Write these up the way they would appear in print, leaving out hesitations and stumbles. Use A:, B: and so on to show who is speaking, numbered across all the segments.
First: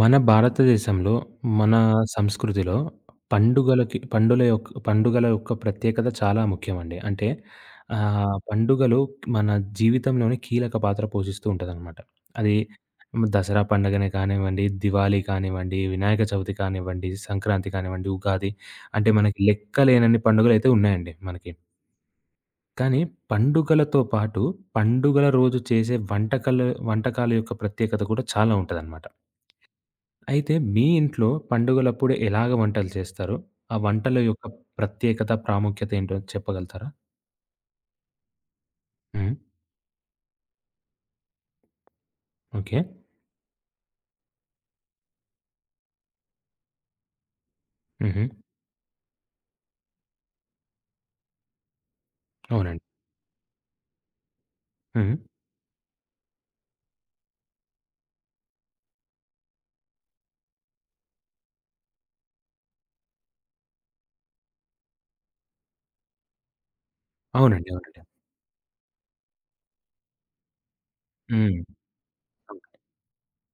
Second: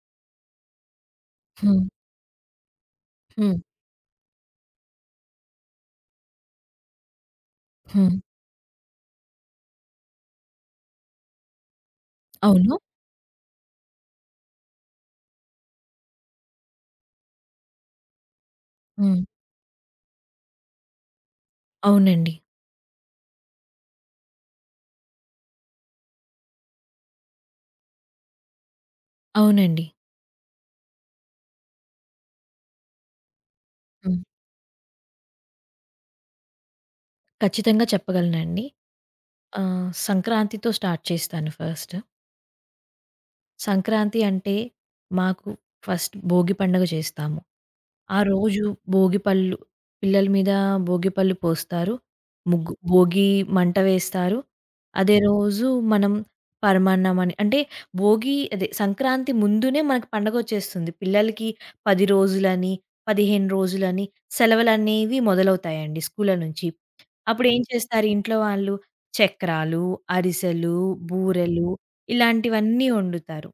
A: మన భారతదేశంలో, మన
B: హ్మ్.
A: సంస్కృతిలో
B: హ్మ్.
A: పండుగలకి పండుల యొక్క పండుగల యొక్క ప్రత్యేకత చాలా ముఖ్యమండి. అంటే
B: హ్మ్.
A: పండుగలు మన జీవితంలోనే కీలక పాత్ర పోషిస్తూ ఉంటదనమాట. అది
B: అవును.
A: దసరా పండుగనే కానివ్వండి, దివాళీ కానివ్వండి, వినాయక చవితి కానివ్వండి, సంక్రాంతి కానివ్వండి, ఉగాది అంటే
B: హ్మ్.
A: మనకి లెక్కలేనన్ని పండుగలైతే ఉన్నాయండి మనకి.
B: అవునండి.
A: కానీ పండుగలతో పాటు పండుగల రోజు చేసే వంటకాలు వంటకాల యొక్క ప్రత్యేకత కూడా చాలా ఉంటదనమాట.
B: అవునండి.
A: అయితే మీ ఇంట్లో పండుగలప్పుడు ఎలాగ వంటలు చేస్తారు? ఆ
B: హ్మ్.
A: వంటల యొక్క ప్రత్యేకత, ప్రాముఖ్యత ఏంటో చెప్పగలుగుతారా?
B: ఖచ్చితంగా చెప్పగలనండి.
A: హ్మ్.
B: సంక్రాంతితో స్టార్ట్ చేస్తాను ఫస్ట్.
A: ఓకే.
B: సంక్రాంతి అంటే మాకు ఫస్ట్ భోగి పండగ చేస్తాము. ఆ
A: హుహు.
B: రోజు భోగి పళ్ళు పిల్లల మీద భోగి పళ్ళు పోస్తారు. ముగ్గు
A: అవునండి.
B: భోగి మంట వేస్తారు.
A: హ్మ్.
B: అదే రోజు మనం పరమాన్నం అని అంటే భోగి అదే సంక్రాంతి ముందునే మనకు పండగొచ్చేస్తుంది. పిల్లలకి 10 రోజులని, 15 రోజులని సెలవులనేవి మొదలవుతాయండి స్కూళ్ళ నుంచి. అప్పుడేం
A: అవునండి, అవునండి.
B: చేస్తారు ఇంట్లో వాళ్ళు చక్రాలు, అరిసెలు,
A: హ్మ్.
B: బూరెలు ఇలాంటివన్నీ వండుతారు.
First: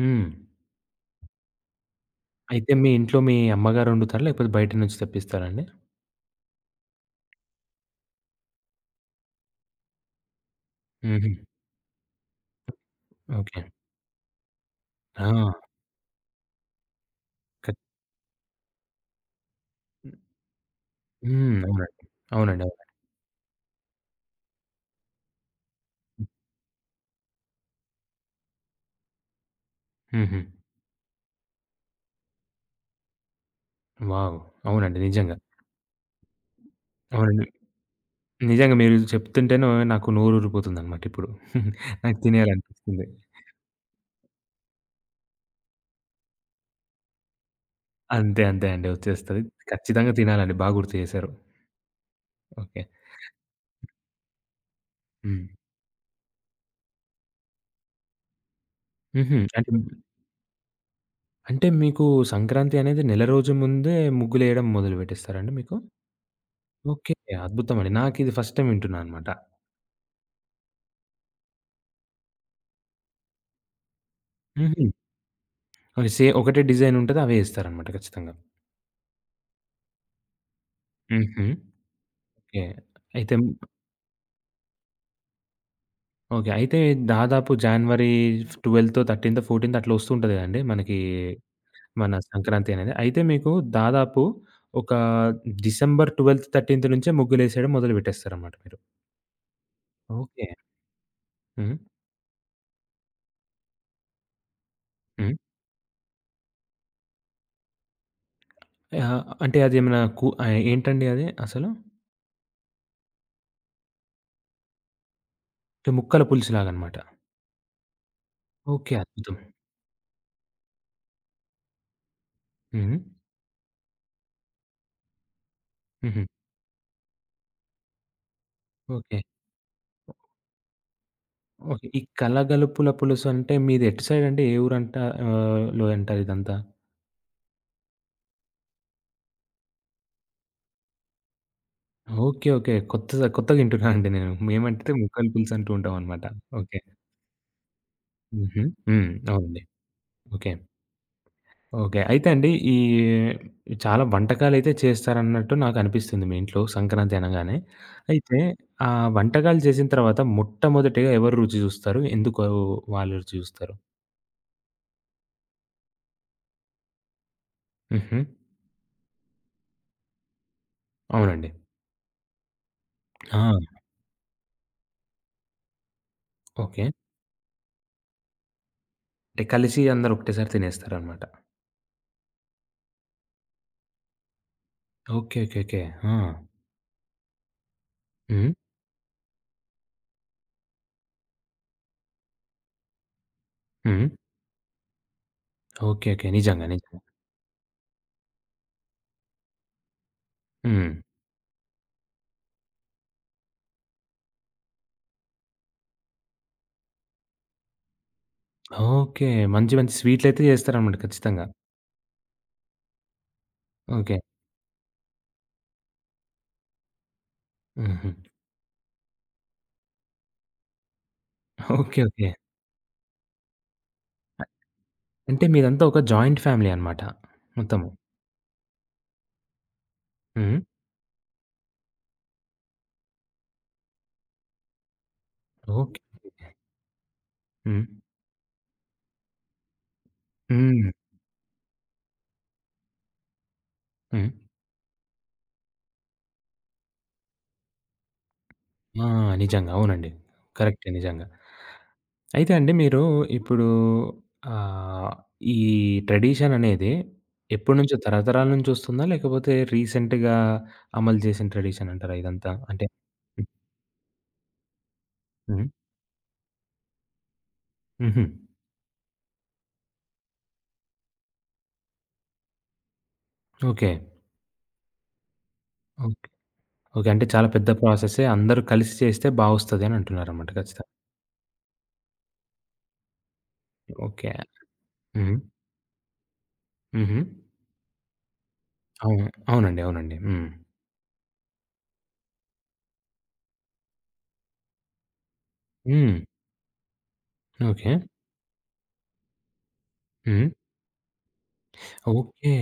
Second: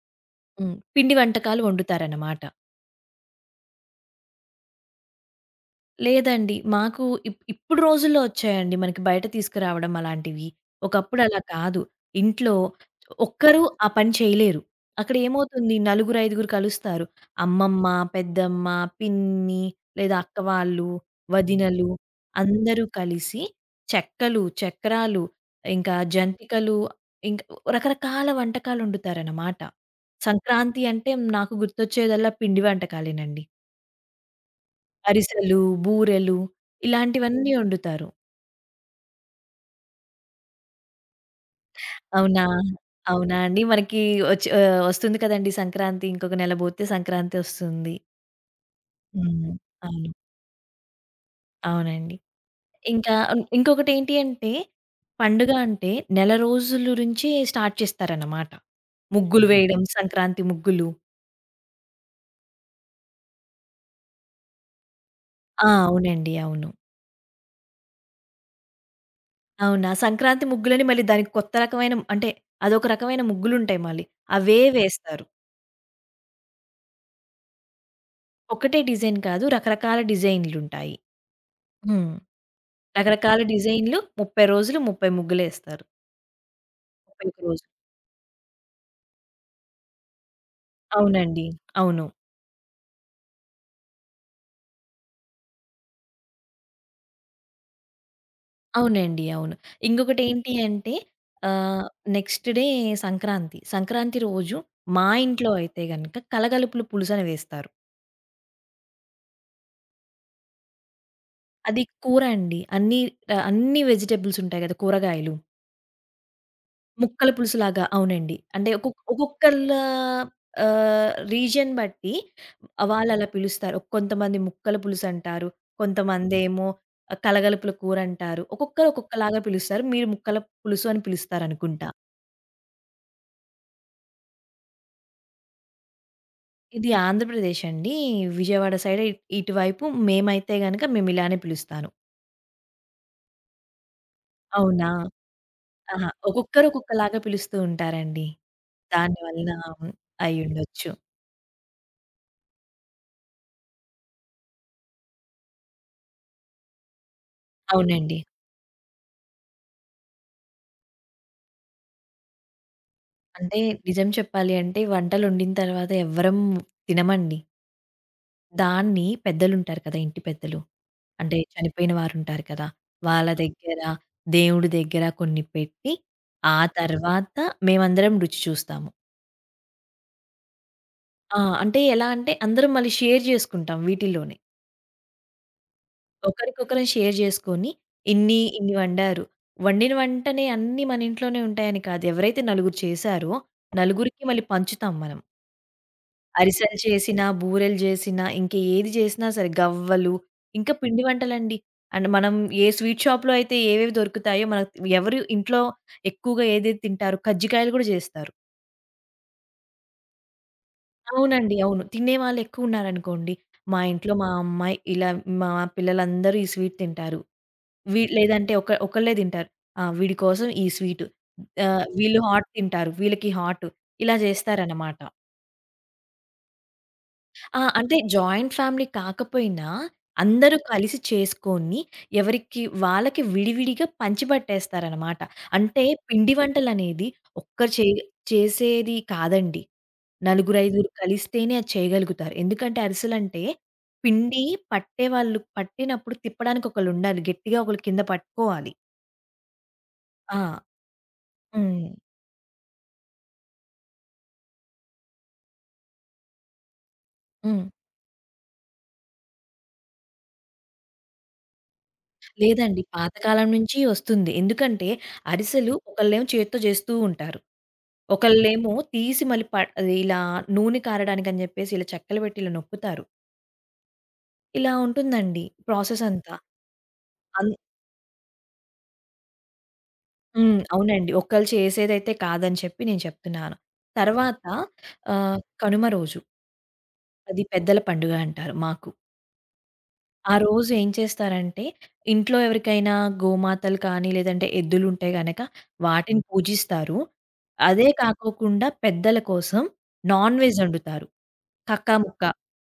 A: హ్మ్.
B: హ్మ్. పిండి వంటకాలు వండుతారనమాట.
A: అయితే మీ ఇంట్లో మీ అమ్మగారు వండుతారా? లేకపోతే బయట నుంచి తెప్పిస్తారా అండి?
B: లేదండి. మాకు ఇప్పుడు రోజుల్లో వచ్చాయండి మనకి బయట తీసుకురావడం అలాంటివి. ఒకప్పుడు
A: హుహు.
B: అలా కాదు. ఇంట్లో
A: ఓకే.
B: ఒక్కరు ఆ పని చేయలేరు. అక్కడ
A: ఆ!
B: ఏమవుతుంది, నలుగురు, ఐదుగురు కలుస్తారు.
A: కట్.
B: అమ్మమ్మ, పెద్దమ్మ, పిన్ని లేదా అక్క వాళ్ళు,
A: హ్మ్.
B: వదినలు
A: అవునండి. అవునండి.
B: అందరూ
A: అవునండి.
B: కలిసి చెక్కలు, చక్రాలు, ఇంకా జంతికలు, ఇంక రకరకాల వంటకాలొండుతారనమాట.
A: హుహు.
B: సంక్రాంతి అంటే నాకు గుర్తొచ్చేదల్లా పిండి వంటకాలేనండి.
A: వావ్! అవునండి, నిజంగా.
B: అరిసెలు, బూరెలు
A: అవునండి.
B: ఇలాంటివన్నీ వండుతారు.
A: నిజంగా మీరు చెప్తుంటేనే నాకు నోరూరిపోతుందన్నమాట ఇప్పుడు. నాకు
B: అవునా?
A: తినేయాలనిపిస్తుంది.
B: అవునా అండి? మనకి వస్తుంది కదండీ సంక్రాంతి. ఇంకొక నెల పోతే సంక్రాంతి వస్తుంది.
A: అంతే, అంతే అండి, వచ్చేస్తది.
B: హ్మ్. అవును.
A: ఖచ్చితంగా తినాలండి. బా గుర్తు చేశారు.
B: అవునండి.
A: ఓకే.
B: ఇంకా హ్మ్, ఇంకొకటేంటి అంటే
A: హ్మ్.
B: పండుగ అంటే నెల రోజులు నుంచి స్టార్ట్ చేస్తారన్నమాట.
A: హుహు.
B: ముగ్గులు
A: అంటే
B: వేయడం, సంక్రాంతి ముగ్గులు.
A: అంటే మీకు సంక్రాంతి అనేది నెల రోజు ముందే ముగ్గులేయడం మొదలు పెట్టేస్తారా అండి
B: ఆ!
A: మీకు?
B: అవునండి. అవును.
A: ఓకే. అద్భుతం అండి. నాకిది ఫస్ట్ టైమ్ వింటున్నా అనమాట.
B: అవునా? సంక్రాంతి ముగ్గులని మళ్ళీ దానికి కొత్త రకమైన అంటే అదొక రకమైన ముగ్గులుంటాయి మళ్ళీ. అవే
A: హుహు.
B: వేస్తారు.
A: ఓకే. సే ఒకటే డిజైన్ ఉంటది. అవే ఏస్తారనమాట ఖచ్చితంగా.
B: ఒకటే డిజైన్ కాదు రకరకాల డిజైన్‌లుంటాయి.
A: హుహు.
B: హ్మ్. హ్మ్.
A: ఓకే. అయితే
B: రకరకాల డిజైన్‌లు 30 రోజులు 30 ముగ్గులేస్తారు.
A: ఓకే, అయితే
B: 31
A: దాదాపు
B: రోజులు.
A: జనవరి 12థ్, 13థ్, 14థ్ అట్లా వస్తూ ఉంటది కదండీ! మనకి
B: అవునండి. అవును.
A: మన సంక్రాంతేనండి. అయితే మీకు దాదాపు ఒక డిసెంబర్ 12, 13 నుంచే ముగ్గులేసేయడం మొదలు పెట్టేస్తారనమాట మీరు.
B: అవునండి. అవును.
A: ఓకే.
B: ఇంకొకటేంటి అంటే
A: హ్మ్.
B: ఆహ్, నెక్స్ట్ డే సంక్రాంతి. సంక్రాంతి రోజు మా
A: హ్మ్.
B: ఇంట్లో అయితే గనక కలగలుపులు పులుసని వేస్తారు.
A: అంటే అదేమన్నా కు ఏంటండి అది అసలు?
B: అది కూర అండి. అన్ని వెజిటబుల్స్ ఉంటాయి గదా! కూరగాయలు.
A: అంటే ముక్కల పులుసులాగనమాట.
B: ముక్కల పులుసులాగా. అవునండి. అంటే
A: ఓకే,
B: ఒక్కొక్క
A: అద్భుతం.
B: ఒక్కొక్కళ్ళ రీజియన్ బట్టి
A: హ్మ్.
B: వాళ్ళలా పిలుస్తారు. కొంతమంది ముక్కల పులుసంటారు.
A: హుహు.
B: కొంతమందేమో కలగలుపుల కూరంటారు. ఒక్కొక్కరు
A: ఓకే.
B: ఒక్కొక్కలాగా పిలుస్తారు. మీరు ముక్కల పులుసు అని
A: ఓకే.
B: పిలుస్తారనుకుంటా.
A: ఈ కలగలుపుల పులుసు అంటే మీది ఎటు సైడ్ అండి? ఏ ఊరంట లో అంటారు ఇదంతా?
B: ఇది ఆంధ్రప్రదేశ్ అండి. విజయవాడ సైడ్ ఇటువైపు మేమైతే గనక మేమిలానే పిలుస్తాను.
A: ఓకే. ఓకే. కొత్త కొత్తగా వింటున్నానండి నేను.
B: అవునా?
A: మేమంటే ముక్కల పులుసు అంటూ
B: ఆహా!
A: ఉంటామనమాట.
B: ఒక్కొక్కరు
A: ఓకే.
B: ఒక్కొక్కలాగా పిలుస్తూ ఉంటారండి.
A: హుహు. హ్మ్.
B: దాని వలన
A: అవునండి. ఓకే.
B: అయ్యుండొచ్చు.
A: ఓకే. అయితే అండి ఈ చాలా వంటకాలైతే చేస్తారన్నట్టు నాకనిపిస్తుంది మీ ఇంట్లో సంక్రాంతి అనంగానే.
B: అవునండి.
A: అయితే ఆ వంటకాలు చేసిన తర్వాత మొట్టమొదటిగా ఎవరు రుచి చూస్తారు? ఎందుకు వాళ్ళు రుచి
B: అంటే
A: చూస్తారు?
B: నిజం చెప్పాలి అంటే వంటలొండిన తర్వాత ఎవ్వరం తినమండి.
A: హుహు.
B: దాన్ని పెద్దలుంటారు కదా! ఇంటి పెద్దలు. అంటే
A: అవునండి.
B: చనిపోయిన వారుంటారు కదా! వాళ్ళ
A: ఆ!
B: దగ్గర, దేవుడి దగ్గర కొన్ని పెట్టి, ఆ
A: ఓకే.
B: తర్వాత మేమందరం రుచి చూస్తాము.
A: అంటే కలిసి అందరూ ఒకటేసారి తినేస్తారనమాట.
B: ఆ! అంటే ఎలా అంటే అందరం మళ్ళీ షేర్ జేసుకుంటాం వీటిల్లోనే.
A: ఓకే. ఓకే. ఓకే. ఆ!
B: ఒకరికొకరం షేర్ జేసుకొని ఇన్ని,
A: హ్మ్.
B: ఇన్ని వండారు. వండిన వంటనే అన్నీ మన ఇంట్లోనే ఉంటాయని కాదు. ఎవరైతే నలుగురు చేశారో
A: హ్మ్.
B: నలుగురికి మళ్ళీ పంచుతాం మనం.
A: ఓకే. ఓకే, నిజంగా,
B: అరిసెలు
A: నిజంగా.
B: చేసినా, బూరెలు చేసినా, ఇంక ఏది చేసినా సరే గవ్వలు, ఇంకా
A: హ్మ్.
B: పిండి వంటలండి. అండ్ మనం ఏ స్వీట్ షాప్‌లో అయితే ఏవేవి దొరుకుతాయో మనకు ఎవరు ఇంట్లో ఎక్కువగా ఏదేది తింటారు కజ్జికాయలు కూడా చేస్తారు.
A: ఓకే. మంచి మంచి స్వీట్‌లయితే చేస్తారనమాట ఖచ్చితంగా.
B: అవునండి. అవును. తినేవాళ్ళు ఎక్కువున్నారనుకోండి, మా ఇంట్లో
A: ఓకే.
B: మా అమ్మాయి ఇలా మా పిల్లలందరూ ఈ స్వీట్ తింటారు.
A: హుహు.
B: లేదంటే ఒకళ్ళే తింటారు. ఆ! వీడి కోసం ఈ స్వీటు.
A: ఓకే.
B: వీళ్ళు
A: ఓకే.
B: హాట్ తింటారు. వీళ్ళకి హాటు. ఇలా చేస్తారనమాట.
A: అంటే మీదంతా ఒక జాయింట్ ఫ్యామిలీ అనమాట
B: ఆ!
A: మొత్తము.
B: అంటే జాయింట్ ఫ్యామిలీ కాకపోయినా అందరూ
A: హ్మ్.
B: కలిసి చేసుకొని, ఎవరికి వాళ్ళకి విడివిడిగా పంచిపెట్టేస్తారనమాట. అంటే
A: ఓకే.
B: పిండి వంటలనేది ఒక్కరు
A: హ్మ్.
B: చే చేసేది కాదండి. నలుగురు,
A: హ్మ్.
B: ఐదుగురు కలిస్తేనే అది చేయగలుగుతారు. ఎందుకంటే అరిసెలంటే
A: హ్మ్.
B: పిండి పట్టేవాళ్ళు పట్టినప్పుడు తిప్పడానికి ఒకళ్ళుండాలి. గట్టిగా ఒకళ్ళు కింద పట్టుకోవాలి.
A: ఆ! నిజంగా, అవునండి.
B: ఆ!
A: కరెక్టే నిజంగా.
B: హ్మ్.
A: అయితే అండి మీరు ఇప్పుడు ఆహ్, ఈ ట్రెడిషన్ అనేది
B: హ్మ్.
A: ఎప్పటినుంచో తరతరాల నుంచి వస్తుందా? లేకపోతే రీసెంట్‌గా అమలు చేసిన ట్రెడిషన్ అంటారా ఇదంతా?
B: లేదండి.
A: అంటే
B: పాతకాలం నుంచి వస్తుంది. ఎందుకంటే
A: హ్మ్.
B: అరిసెలు ఒకళ్ళేమో చేత్తో చేస్తూ ఉంటారు.
A: హుహు.
B: ఒకళ్ళేమో తీసి మళ్ళీ అది ఇలా నూనె కారడానికని జెప్పేసి ఇలా చెక్కలు పెట్టి ఇలా నొక్కుతారు.
A: ఓకే.
B: ఇలా ఉంటుందండి ప్రాసెస్
A: ఓకే.
B: అంతా.
A: ఓకే, అంటే చాలా
B: అన్
A: పెద్ద ప్రాసెసే. అందరూ కలిసి చేస్తే బావొస్తది అని అంటున్నారన్నమాట
B: హ్మ్.
A: ఖచ్చితంగా.
B: అవునండి. ఒకళ్ళు చేసేదైతే కాదని చెప్పి నేను చెప్తున్నాను.
A: ఓకే.
B: తర్వాత
A: హ్మ్.
B: కనుమ రోజు.
A: హుహు.
B: అది పెద్దల పండుగ అంటారు మాకు.
A: అవును, అవునండి, అవునండి.
B: ఆ
A: హ్మ్.
B: రోజు ఏం చేస్తారంటే, ఇంట్లో ఎవరికైనా గోమాతలు కానీ, లేదంటే ఎద్దులుంటే గనక
A: హ్మ్.
B: వాటిని పూజిస్తారు. అదే
A: ఓకే.
B: కాకోకుండా పెద్దల కోసం నాన్
A: హ్మ్.
B: వెజ్ ఒండుతారు. కక్కాముక్క.
A: ఓకే.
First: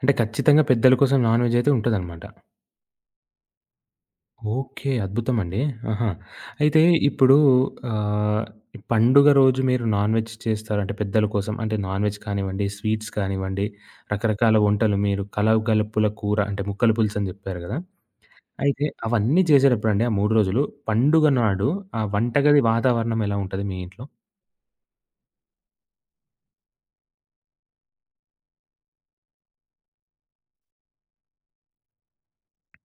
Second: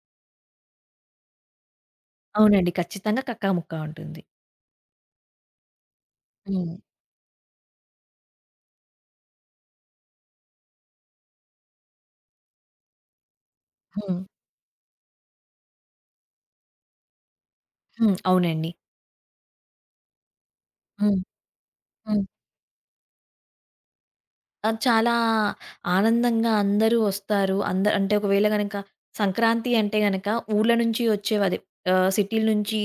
A: అంటే ఖచ్చితంగా పెద్దల కోసం నాన్ వెజ్ అయితే ఉంటదనమాట.
B: అవునండి. ఖచ్చితంగా కక్కాముక్క ఉంటుంది.
A: ఓకే, అద్భుతమండి. ఆహా!
B: హ్మ్.
A: అయితే ఇప్పుడు ఆహ్, పండుగ రోజు మీరు నాన్ వెజ్ చేస్తారు అంటే పెద్దల కోసం అంటే నాన్ వెజ్ కానివ్వండి, స్వీట్స్ కానివ్వండి,
B: హ్మ్.
A: రకరకాల వంటలు మీరు కలగలుపుల కూర అంటే ముక్కల పులుసు అని జెప్పారు గదా!
B: హ్మ్. అవునండి.
A: అయితే అవన్నీ చేసేటప్పుడండి ఆ 3 రోజులు
B: హ్మ్.
A: పండుగ నాడు ఆ
B: హ్మ్.
A: వంటగది వాతావరణం ఎలా ఉంటది మీ ఇంట్లో?
B: అది చాలా ఆనందంగా అందరూ వస్తారు. అంటే ఒకవేళ గనక సంక్రాంతి అంటే గనక ఊర్ల నుంచి వచ్చేవదే సిటీల నుంచి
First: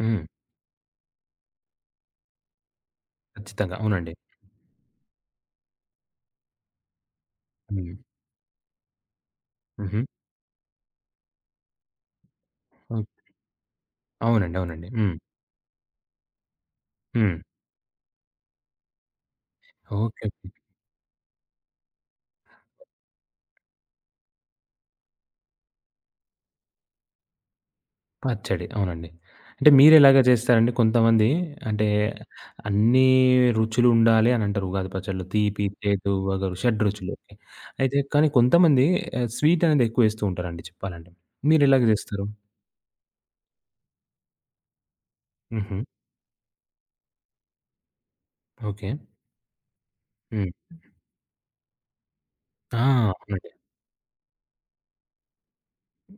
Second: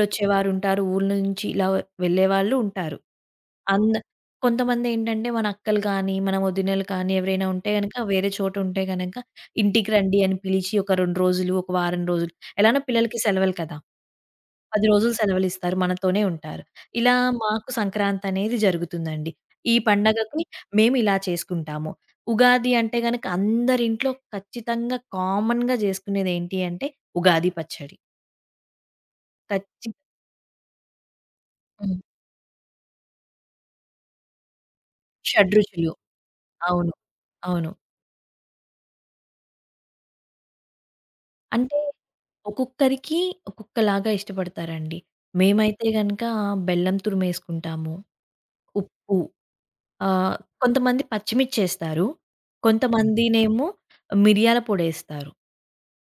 A: హ్మ్.
B: ఊర్ల నుంచి ఇలా వెళ్ళేవాళ్ళు ఉంటారు.
A: ఖచ్చితంగా,
B: అంద
A: అవునండి.
B: కొంతమందేంటంటే మన అక్కలు కానీ, మన వదినలు కానీ ఎవరైనా ఉంటే
A: హ్మ్.
B: గనక వేరే చోటుంటే గనక ఇంటికి
A: హుహు.
B: రండి అని పిలిచి ఒక 2 రోజులు, ఒక వారం రోజులు ఎలానో
A: ఓహ్!
B: పిల్లలకి సెలవులు కదా!
A: అవునండి,
B: 10
A: అవునండి.
B: రోజులు
A: హ్మ్.
B: సెలవులిస్తారు. మనతోనే ఉంటారు. ఇలా
A: హ్మ్.
B: మాకు సంక్రాంతనేది జరుగుతుందండి. ఈ
A: ఓకే.
B: పండగకి మేమిలా చేసుకుంటాము. ఉగాది అంటే గనక అందరింట్లో ఖచ్చితంగా కామన్‌గా జేసుకునేదేంటి అంటే ఉగాది పచ్చడి.
A: పచ్చడి, అవునండి. అంటే
B: ఖచ్చి
A: మీరెలాగ చేస్తారండి? కొంతమంది అంటే
B: హ్మ్.
A: అన్నీ రుచులుండాలి అనంటారు ఉగాది పచ్చడిలో. తీపి,
B: షడ్రుచులు.
A: చేదు, వగరు
B: అవును.
A: షడ్‌రుచులు.
B: అవును.
A: అయితే కానీ కొంతమంది స్వీట్ అనేది ఎక్కువేస్తూ ఉంటారండి చెప్పాలంటే.
B: అంటే
A: మీరెలాగ చేస్తారు?
B: ఒక్కొక్కరికి ఒక్కొక్కలాగా ఇష్టపడతారండి.
A: హుహు.
B: మేమైతే గనక బెల్లం తురిమేసుకుంటాము,
A: ఓకే.
B: ఉప్పు ఆహ్,
A: హ్మ్.
B: కొంతమంది పచ్చిమిర్చేస్తారు.
A: ఆ! అవునండి.
B: కొంతమందినేమో మిరియాల పొడేస్తారు.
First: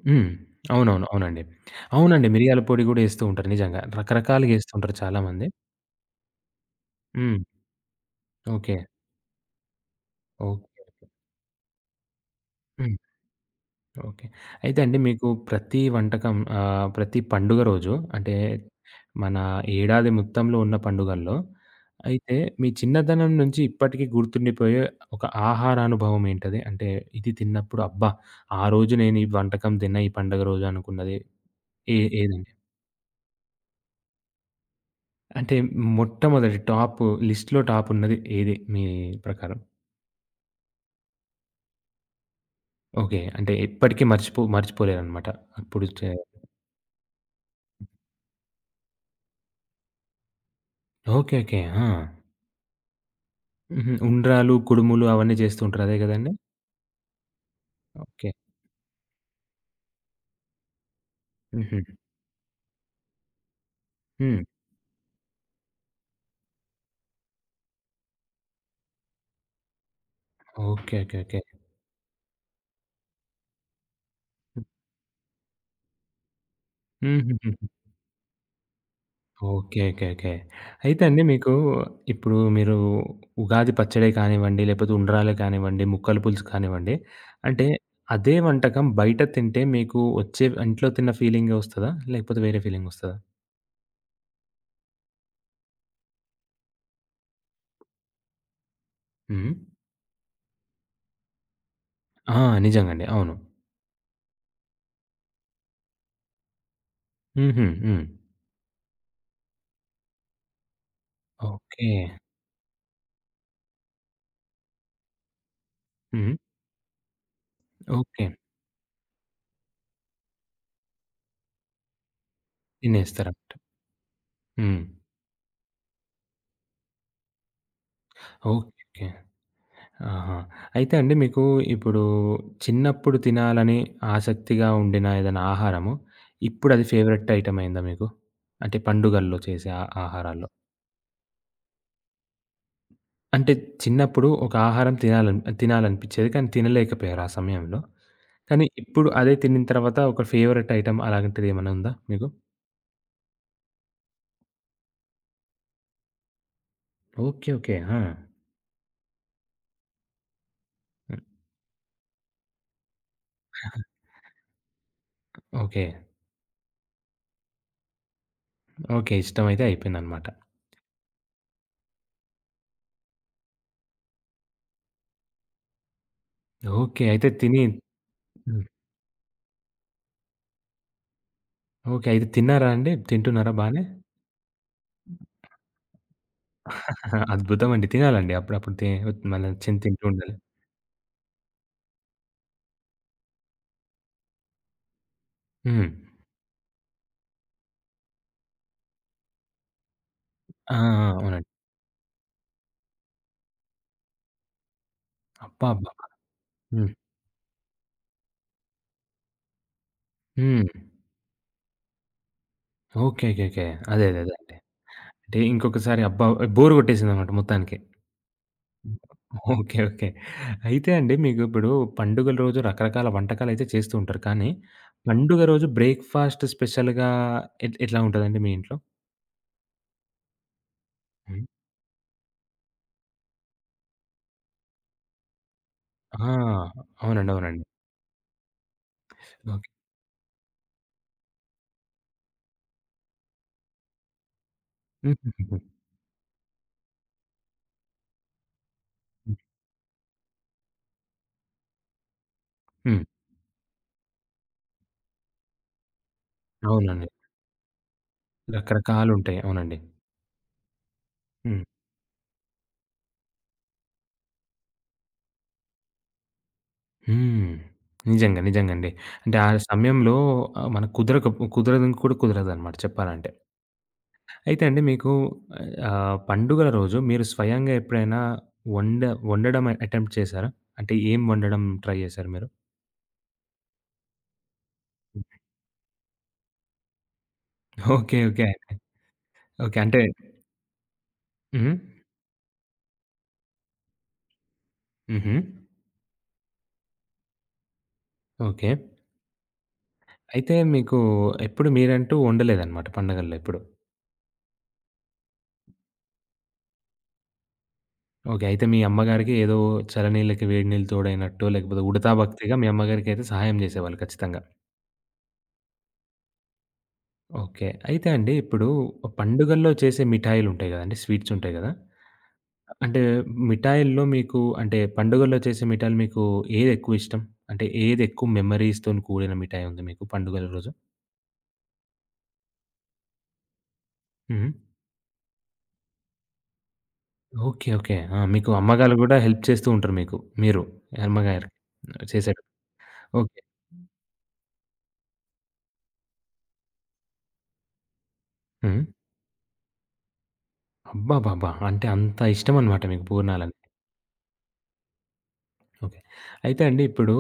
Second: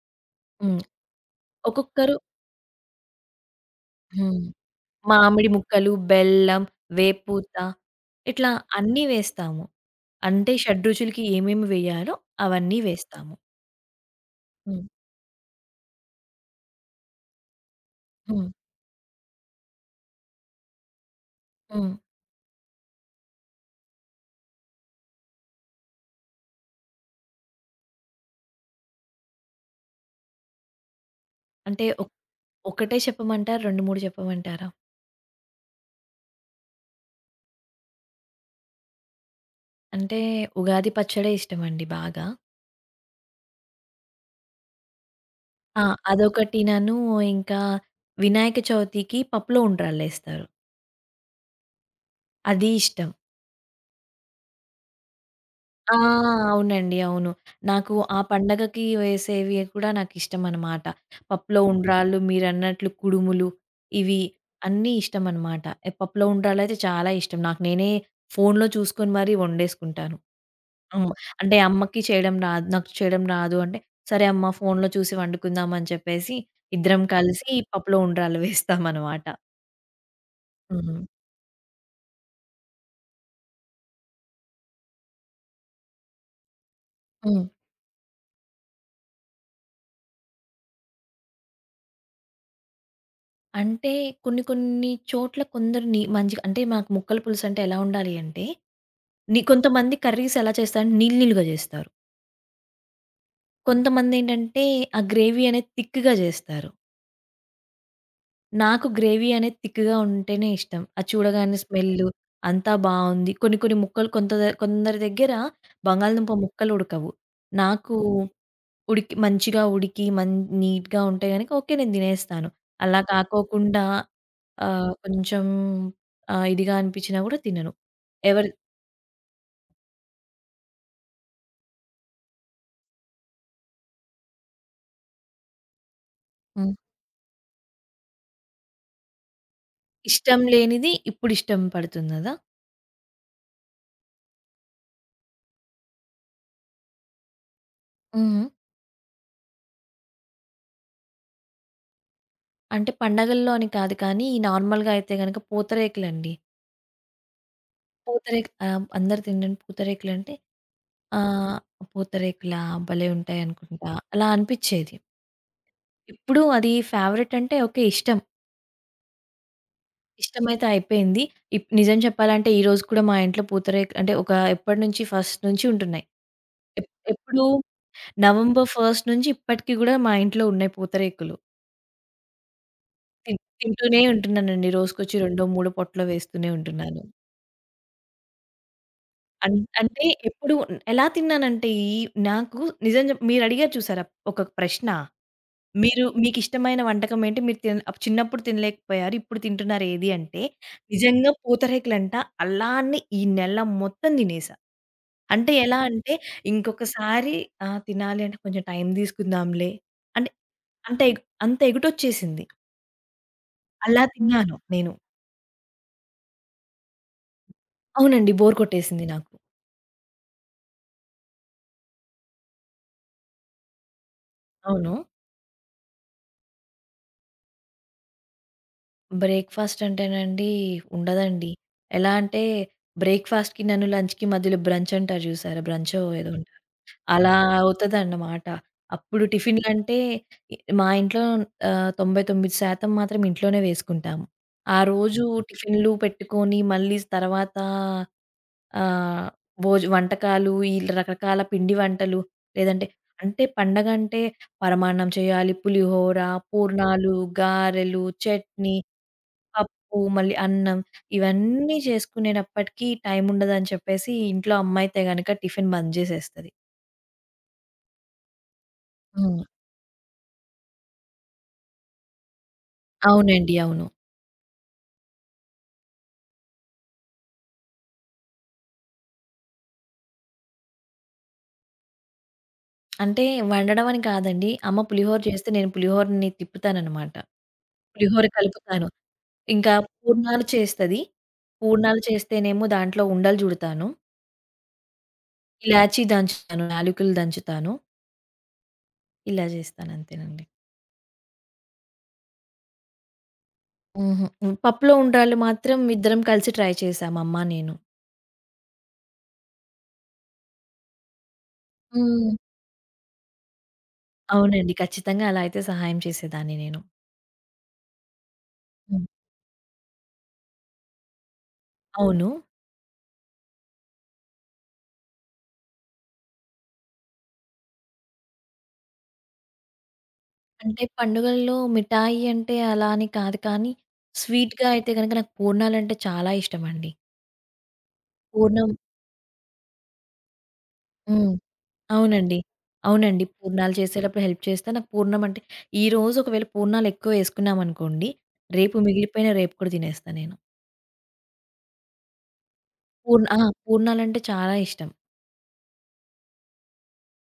A: హ్మ్.
B: హ్మ్.
A: అవునవును, అవునండి,
B: ఒక్కొక్కరు
A: అవునండి. మిరియాల పొడి గూడా ఏస్తూ ఉంటారు నిజంగా.
B: హ్మ్.
A: రకరకాలుగేస్తూ ఉంటారు చాలామంది.
B: మామిడి ముక్కలు, బెల్లం,
A: హ్మ్.
B: వేపూత ఇట్లా
A: ఓకే.
B: అన్నీ వేస్తాము. అంటే
A: ఓకే.
B: షడ్‌రుచులకి ఏమేమి వేయాలో అవన్నీ
A: హ్మ్.
B: వేస్తాము.
A: ఓకే. అయితే
B: హ్మ్.
A: అండి మీకు ప్రతి వంటకం ప్రతి పండుగ రోజు అంటే
B: హ్మ్.
A: మన ఏడాది మొత్తంలో ఉన్న పండుగల్లో
B: హ్మ్.
A: అయితే మీ చిన్నతనం నుంచి ఇప్పటికి గుర్తుండిపోయే ఒక ఆహారానుభవం ఏంటది? అంటే ఇది తిన్నప్పుడు అబ్బా! ఆ రోజు నేను ఈ వంటకం తిన్న ఈ పండుగ రోజు అనుకున్నది
B: అంటే
A: ఏ ఏదండి?
B: ఒకటే చెప్పమంటారా? 2, 3 చెప్పమంటారా?
A: అంటే మొట్టమొదటి టాప్ లిస్ట్‌లో టాప్ ఉన్నది ఏది మీ ప్రకారం?
B: అంటే ఉగాది పచ్చడే ఇష్టమండి బాగా.
A: ఓకే. అంటే ఎప్పటికి మర్చిపోలేరనమాట.
B: ఆ!
A: అప్పుడు చే
B: అదొకటినను ఇంకా వినాయక చవితికి పప్పులో ఉండ్రాళ్ళేస్తారు.
A: ఓకే. ఓకే. ఆ!
B: అది ఇష్టం.
A: హుహు. ఉండ్రాలు, కుడుములు అవన్నీ చేస్తూ ఉంటారు. అదే
B: ఆ!
A: గదండీ?
B: అవునండి. అవును. నాకు ఆ
A: ఓకే.
B: పండగకి వేసేవి కూడా నాకిష్టమనమాట. పప్పులో
A: హుహు.
B: ఉండ్రాళ్ళు, మీరన్నట్లు కుడుములు ఇవి
A: హ్మ్.
B: అన్నీ ఇష్టమనమాట. పప్పులో ఉండ్రాళ్ళైతే చాలా ఇష్టం. నాకు నేనే ఫోన్‌లో చూసుకొని మరీ వండేసుకుంటాను.
A: ఓకే.
B: హ్మ్.
A: ఓకే. ఓకే.
B: అంటే అమ్మకి చేయడం రాదు, నాకు చేయడం రాదు అంటే, "సరే అమ్మ ఫోన్‌లో చూసి వండుకుందాం" అని చెప్పేసి ఇద్దరం కలిసి
A: హుహుహుహు.
B: పప్పులో ఉండ్రాళ్ళు వేస్తామనమాట.
A: ఓకే. ఓకే. ఓకే.
B: హ్మ్.
A: అయితే అండి మీకు ఇప్పుడు మీరు ఉగాది పచ్చడే కానివ్వండి, లేపోతే ఉండ్రాలే కానివ్వండి, ముక్కల పులుసు కానివ్వండి,
B: హ్మ్.
A: అంటే అదే వంటకం బయట తింటే మీకు వచ్చే ఇంట్లో తిన్న ఫీలింగే ఒస్తదా? లేకపోతే వేరే ఫీలింగొస్తదా?
B: అంటే కొన్ని కొన్ని చోట్ల కొందరు మంచిగా అంటే మాకు ముక్కల పులుసంటే ఎలా ఉండాలి అంటే,
A: హ్మ్.
B: కొంతమంది కర్రీస్ ఎలా చేస్తారంటే నీళ్ళు నీళ్ళుగా చేస్తారు.
A: ఆ! నిజంగండి, అవును.
B: కొంతమందేంటంటే ఆ గ్రేవీ అనేది థిక్‌గా చేస్తారు.
A: హుహు. హ్మ్.
B: నాకు గ్రేవీ అనేది థిక్‌గా ఉంటేనే ఇష్టం. అది చూడగానే
A: ఓకే.
B: స్మెల్లు అంతా బావుంది. కొన్ని కొన్ని ముక్కలు కొంత కొందరి దగ్గర
A: హ్మ్.
B: బంగాళదుంప ముక్కలు ఉడకవు. నాకు
A: ఓకే,
B: ఉడికి మంచిగా ఉడికి నీట్‌గా ఉంటే గనక ఓకే నేను తినేస్తాను. అలా
A: తినేస్తారనమాట.
B: కాకోకుండా
A: హ్మ్.
B: కొంచెం ఇదిగా అనిపించినా గూడా తినను. ఎవరి
A: ఓకే. ఆహా! అయితే అండి మీకు ఇప్పుడు చిన్నప్పుడు తినాలని ఆసక్తిగా ఉండిన ఏదైనా ఆహారము,
B: హ్మ్.
A: ఇప్పుడది ఫేవరెట్ ఐటెమ్ అయిందా మీకు? అంటే పండుగల్లో చేసే ఆ
B: ఇష్టం
A: ఆహారాల్లో.
B: లేనిది ఇప్పుడు ఇష్టం పడుతుంది గదా!
A: అంటే చిన్నప్పుడు ఒక ఆహారం తినాలని తినాలనిపిచ్చేది. కానీ తినలేకపోయారు ఆ సమయంలో.
B: హుహు.
A: కానీ ఇప్పుడు అదే తినిన తర్వాత ఒక ఫేవరెట్ ఐటెమ్ అలాంటిదేమన్నా ఉందా మీకు?
B: అంటే పండగల్లో అని కాదు కానీ, నార్మల్‌గా అయితే గనక పూతరేకులండి.
A: ఓకే. ఓకే. ఆ!
B: అందరూ తినని పూతరేకులంటే
A: హ్మ్.
B: ఆహ్, పూతరేకులా భలే ఉంటాయనుకుంటా అలా అనిపిచ్చేది.
A: ఓకే.
B: ఇప్పుడు అది ఫేవరెట్ అంటే ఓకే. ఇష్టం.
A: ఓకే, ఇష్టమైతే అయిపోయిందనమాట.
B: ఇష్టమైతే అయిపోయింది. నిజం చెప్పాలంటే ఈరోజు కూడా మా ఇంట్లో పూతరేకు అంటే ఒక ఎప్పటి నుంచి ఫస్ట్ నుంచి ఉంటున్నాయి. ఎప్
A: ఓకే. అయితే
B: ఎప్పుడూ
A: తిని హ్మ్.
B: నవంబర్ 1 నుంచి ఇప్పటికి గూడా మా ఇంట్లో ఉన్నాయి పూతరేకులు.
A: ఓకే. అయితే తిన్నారా అండి? తింటున్నారా బానే?
B: తింటూనే ఉంటున్నానండి. రోజుకొచ్చి రెండో, మూడో పొట్లో వేస్తూనే ఉంటున్నాను.
A: అహా! అద్భుతమండి. తినాలండి. అప్పుడప్పుడు తి మన నచ్చింది తింటూ
B: అంటే
A: ఉండాలి.
B: ఎప్పుడు ఎలా తిన్నానంటే ఈ నాకు నిజం మీరు అడిగారు చూసారా ఒక ప్రశ్న.
A: హ్మ్.
B: మీరు మీకిష్టమైన వంటకం ఏంటి? మీరు తిన్ అప్ చిన్నప్పుడు తినలేకపోయారు. ఇప్పుడు తింటున్నారు ఏది అంటే,
A: ఆ! ఆ!
B: నిజంగా
A: అవునండి.
B: పూతరేకులంట అలానే ఈ నెల మొత్తం తినేసా. అంటే ఎలా
A: అబ్బబ్బబ్బా!
B: అంటే
A: హ్మ్.
B: ఇంకొకసారి ఆ! తినాలి అంటే కొంచెం టైం తీసుకుందాంలే. అంటే
A: హ్మ్.
B: అంత ఎగ్ అంత ఎగుటొచ్చేసింది.
A: ఓకే. ఓకే. ఓకే.
B: అలా
A: అదే, అదే, అదే అండి.
B: తిన్నాను నేను.
A: అంటే ఇంకొకసారి అబ్బా! బోర్ కొట్టేసిందనమాట మొత్తానికి.
B: అవునండి. బోర్ కొట్టేసింది నాకు.
A: ఓకే. ఓకే. అయితే అండి మీకు ఇప్పుడు పండుగల రోజు రకరకాల వంటకాలయితే చేస్తూ ఉంటారు. కానీ
B: అవును.
A: పండుగ రోజు బ్రేక్‌ఫాస్ట్ స్పెషల్‌గా ఎట్లా ఉంటదండి మీ ఇంట్లో?
B: బ్రేక్‌ఫాస్ట్ అంటేనండి
A: హ్మ్.
B: ఉండదండి. ఎలా అంటే బ్రేక్‌ఫాస్ట్‌కి నన్ను లంచ్‌కి మధ్యలో బ్రంచ్ అంటారు చూసారా? బ్రంచో
A: ఆ!
B: ఏదో
A: అవునండి,
B: అలా
A: అవునండి.
B: అవుతదన్నమాట. అప్పుడు
A: ఓకే.
B: టిఫిన్‌లంటే మా ఇంట్లో 99% మాత్రం ఇంట్లోనే వేసుకుంటాము. ఆ రోజు
A: హుహుహుహు.
B: టిఫిన్‌లు పెట్టుకొని మళ్ళీ తర్వాత ఆహ్, వంటకాలు ఈ రకరకాల పిండి వంటలు లేదంటే
A: హ్మ్.
B: అంటే పండగంటే పరమాన్నం చేయాలి, పులిహోర,
A: అవునండి,
B: పూర్ణాలు, గారెలు, చట్నీ,
A: రకరకాలుంటాయి, అవునండి.
B: పప్పు, మళ్ళీ అన్నం
A: హ్మ్.
B: ఇవన్నీ చేసుకునేటప్పటికి టైముండదని చెప్పేసి ఇంట్లో అమ్మ అయితే గనక టిఫిన్ బంద్ జేసేస్తది.
A: హ్మ్. నిజంగా, నిజంగండి. అంటే
B: హ్మ్.
A: ఆ సమయంలో మనకు కుదరదు కూడా కుదరదనమాట చెప్పాలంటే.
B: అవునండి. అవును.
A: అయితే అండి మీకు పండుగల రోజు మీరు స్వయంగా ఎప్పుడైనా వండ వండడం అటెంప్ట్ చేశారా? అంటే ఏం వండడం ట్రై చేశారు మీరు?
B: అంటే వండడం అని కాదండి. అమ్మ పులిహోర చేస్తే నేను పులిహోరని తిప్పుతాననమాట.
A: ఓకే.
B: పులిహోర
A: ఓకే.
B: కలుపుతాను. ఇంకా
A: ఓకే. అంటే
B: పూర్ణాలు చేస్తది.
A: హ్మ్.
B: పూర్ణాలు చేస్తేనేమో దాంట్లో ఉండలు జుడతాను.
A: హుహు.
B: ఇలాచీ దంచుతాను. యాలకులు దంచుతాను.
A: ఓకే.
B: ఇలా చేస్తాను అంతేనండి.
A: అయితే మీకు ఎప్పుడు మీరంటూ వండలేదనమాట పండగల్లో ఎప్పుడు.
B: హుహు. పప్పులో ఉండ్రాళ్ళు మాత్రం ఇద్దరం కలిసి ట్రై చేశాం అమ్మ, నేను.
A: ఓకే. అయితే మీ అమ్మగారికి ఏదో చలనీళ్ళకి వేడి నీళ్ళు తోడైనట్టో లేకపోతే ఉడతా
B: హ్మ్.
A: భక్తిగా మీ అమ్మగారికైతే సహాయం చేసేవాళ్ళు ఖచ్చితంగా.
B: అవునండి. ఖచ్చితంగా అలా అయితే సహాయం చేసేదాన్ని నేను.
A: ఓకే. అయితే అండి ఇప్పుడు
B: హ్మ్.
A: పండుగల్లో చేసే మిఠాయిలుంటాయి గదండీ! స్వీట్స్ ఉంటాయి గదా!
B: అవును.
A: అంటే మిఠాయిల్లో మీకు అంటే పండుగల్లో చేసే మిఠాయిలు మీకు ఏదెక్కువ ఇష్టం? అంటే ఏదెక్కువ మెమోరీస్‌తోని కూడిన మిఠాయి ఉంది మీకు పండుగల రోజు?
B: అంటే పండుగల్లో మిఠాయి అంటే అలా అని కాదు కానీ,
A: హుహు.
B: స్వీట్‌గా అయితే గనక నాకు పూర్ణాలంటే చాలా ఇష్టమండి.
A: ఓకే. ఓకే. ఆ! మీకు
B: పూర్ణం
A: అమ్మగారు గూడా హెల్ప్ చేస్తూ ఉంటారు మీకు. మీరు
B: హ్మ్.
A: అమ్మగారికి
B: అవునండి.
A: చేసేటప్పుడు.
B: అవునండి.
A: ఓకే.
B: పూర్ణాలు చేసేటప్పుడు హెల్ప్ చేస్తా. నాకు పూర్ణం అంటే ఈరోజు ఒకవేళ పూర్ణాలు ఎక్కువ వేసుకున్నామనుకోండి, రేపు
A: హ్మ్.
B: మిగిలిపోయిన రేపు కూడా తినేస్తా నేను.
A: అబ్బబ్బబ్బా! అంటే అంత ఇష్టమనమాట మీకు
B: ఆ!
A: పూర్ణాలంటే.
B: పూర్ణాలంటే చాలా ఇష్టం.
A: ఓకే. అయితే అండి ఇప్పుడు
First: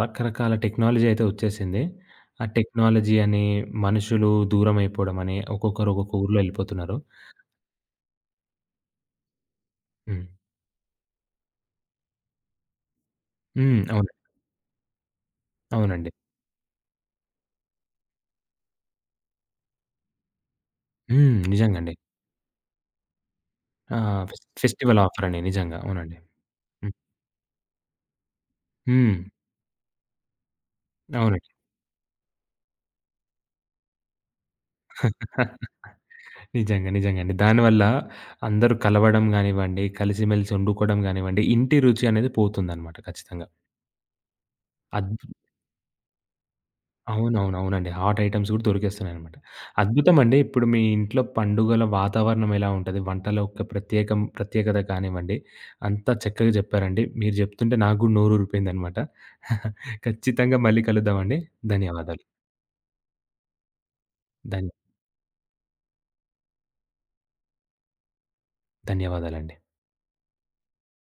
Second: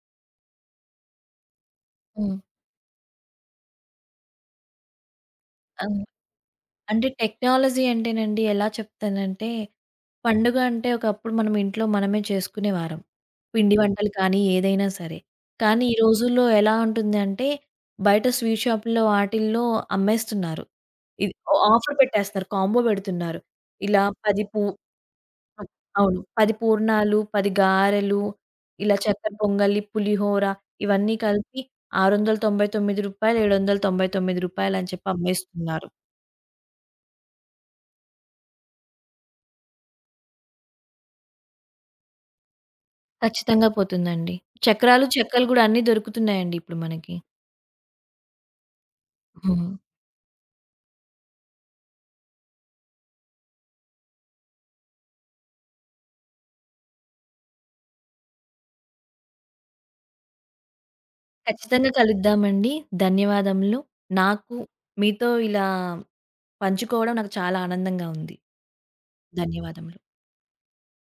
A: రకరకాల టెక్నాలజీ అయితే వచ్చేసింది.
B: హ్మ్.
A: ఆ టెక్నాలజీ అని, మనుషులు దూరం అయిపోవడం అని,
B: ఆ!
A: ఒక్కొక్కరు ఒక్కొక్క ఊర్లో వెళ్ళిపోతున్నారు.
B: అంటే టెక్నాలజీ అంటేనండి ఎలా చెప్తానంటే,
A: హ్మ్.
B: పండుగ అంటే ఒకప్పుడు మనం ఇంట్లో మనమే చేసుకునేవారం. పిండి
A: హ్మ్. అవును,
B: వంటలు కానీ, ఏదైనా సరే. కానీ ఈ
A: అవునండి.
B: రోజుల్లో ఎలా ఉంటుంది అంటే, బయట స్వీట్ షాపుల్లో వాటిల్లో అమ్మేస్తున్నారు. ఇది
A: హ్మ్.
B: ఓ
A: నిజంగండి.
B: ఆఫర్ పెట్టేస్తారు. కాంబో పెడుతున్నారు.
A: ఆ!
B: ఇలా 10 పూ
A: ఫెస్టివల్ ఆఫర్ అని నిజంగా, అవునండి.
B: అవును. 10
A: హ్మ్.
B: పూర్ణాలు, 10 గారెలు, ఇలా
A: హ్మ్.
B: చక్కెర పొంగలి, పులిహోర ఇవన్నీ
A: అవునండి.
B: కలిపి రూ. 699, రూ. 799 అని చెప్పి అమ్మేస్తున్నారు.
A: నిజంగా, నిజంగండి. దానివల్ల అందరూ కలవడం గానివ్వండి, కలిసిమెలిసి వండుకోవడం గానివ్వండి, ఇంటి రుచి అనేది పోతుందనమాట ఖచ్చితంగా.
B: ఖచ్చితంగా పోతుందండి. చక్రాలు,
A: అద్
B: చెక్కలు గూడా అన్నీ దొరుకుతున్నాయండి ఇప్పుడు మనకి.
A: అవునవును, అవునండి. హాట్ ఐటెమ్స్ గూడా దొరికేస్తున్నాయనమాట.
B: హ్మ్.
A: అద్భుతమండి. ఇప్పుడు మీ ఇంట్లో పండుగల వాతావరణం ఎలా ఉంటది? వంటల యొక్క ప్రత్యేకత కానివ్వండి, అంతా చక్కగా జెప్పారండి. మీరు జెప్తుంటే నాకు గూడా నోరూరిపోయిందనమాట. ఖచ్చితంగా మళ్ళీ కలుద్దామండి.
B: ఖచ్చితంగా
A: ధన్యవాదాలు.
B: కలుద్దామండి. ధన్యవాదములు. నాకు
A: ధన్
B: మీతో ఇలా పంచుకోవడం నాకు చాలా ఆనందంగా ఉంది.
A: ధన్యవాదాలండి.
B: ధన్యవాదములు.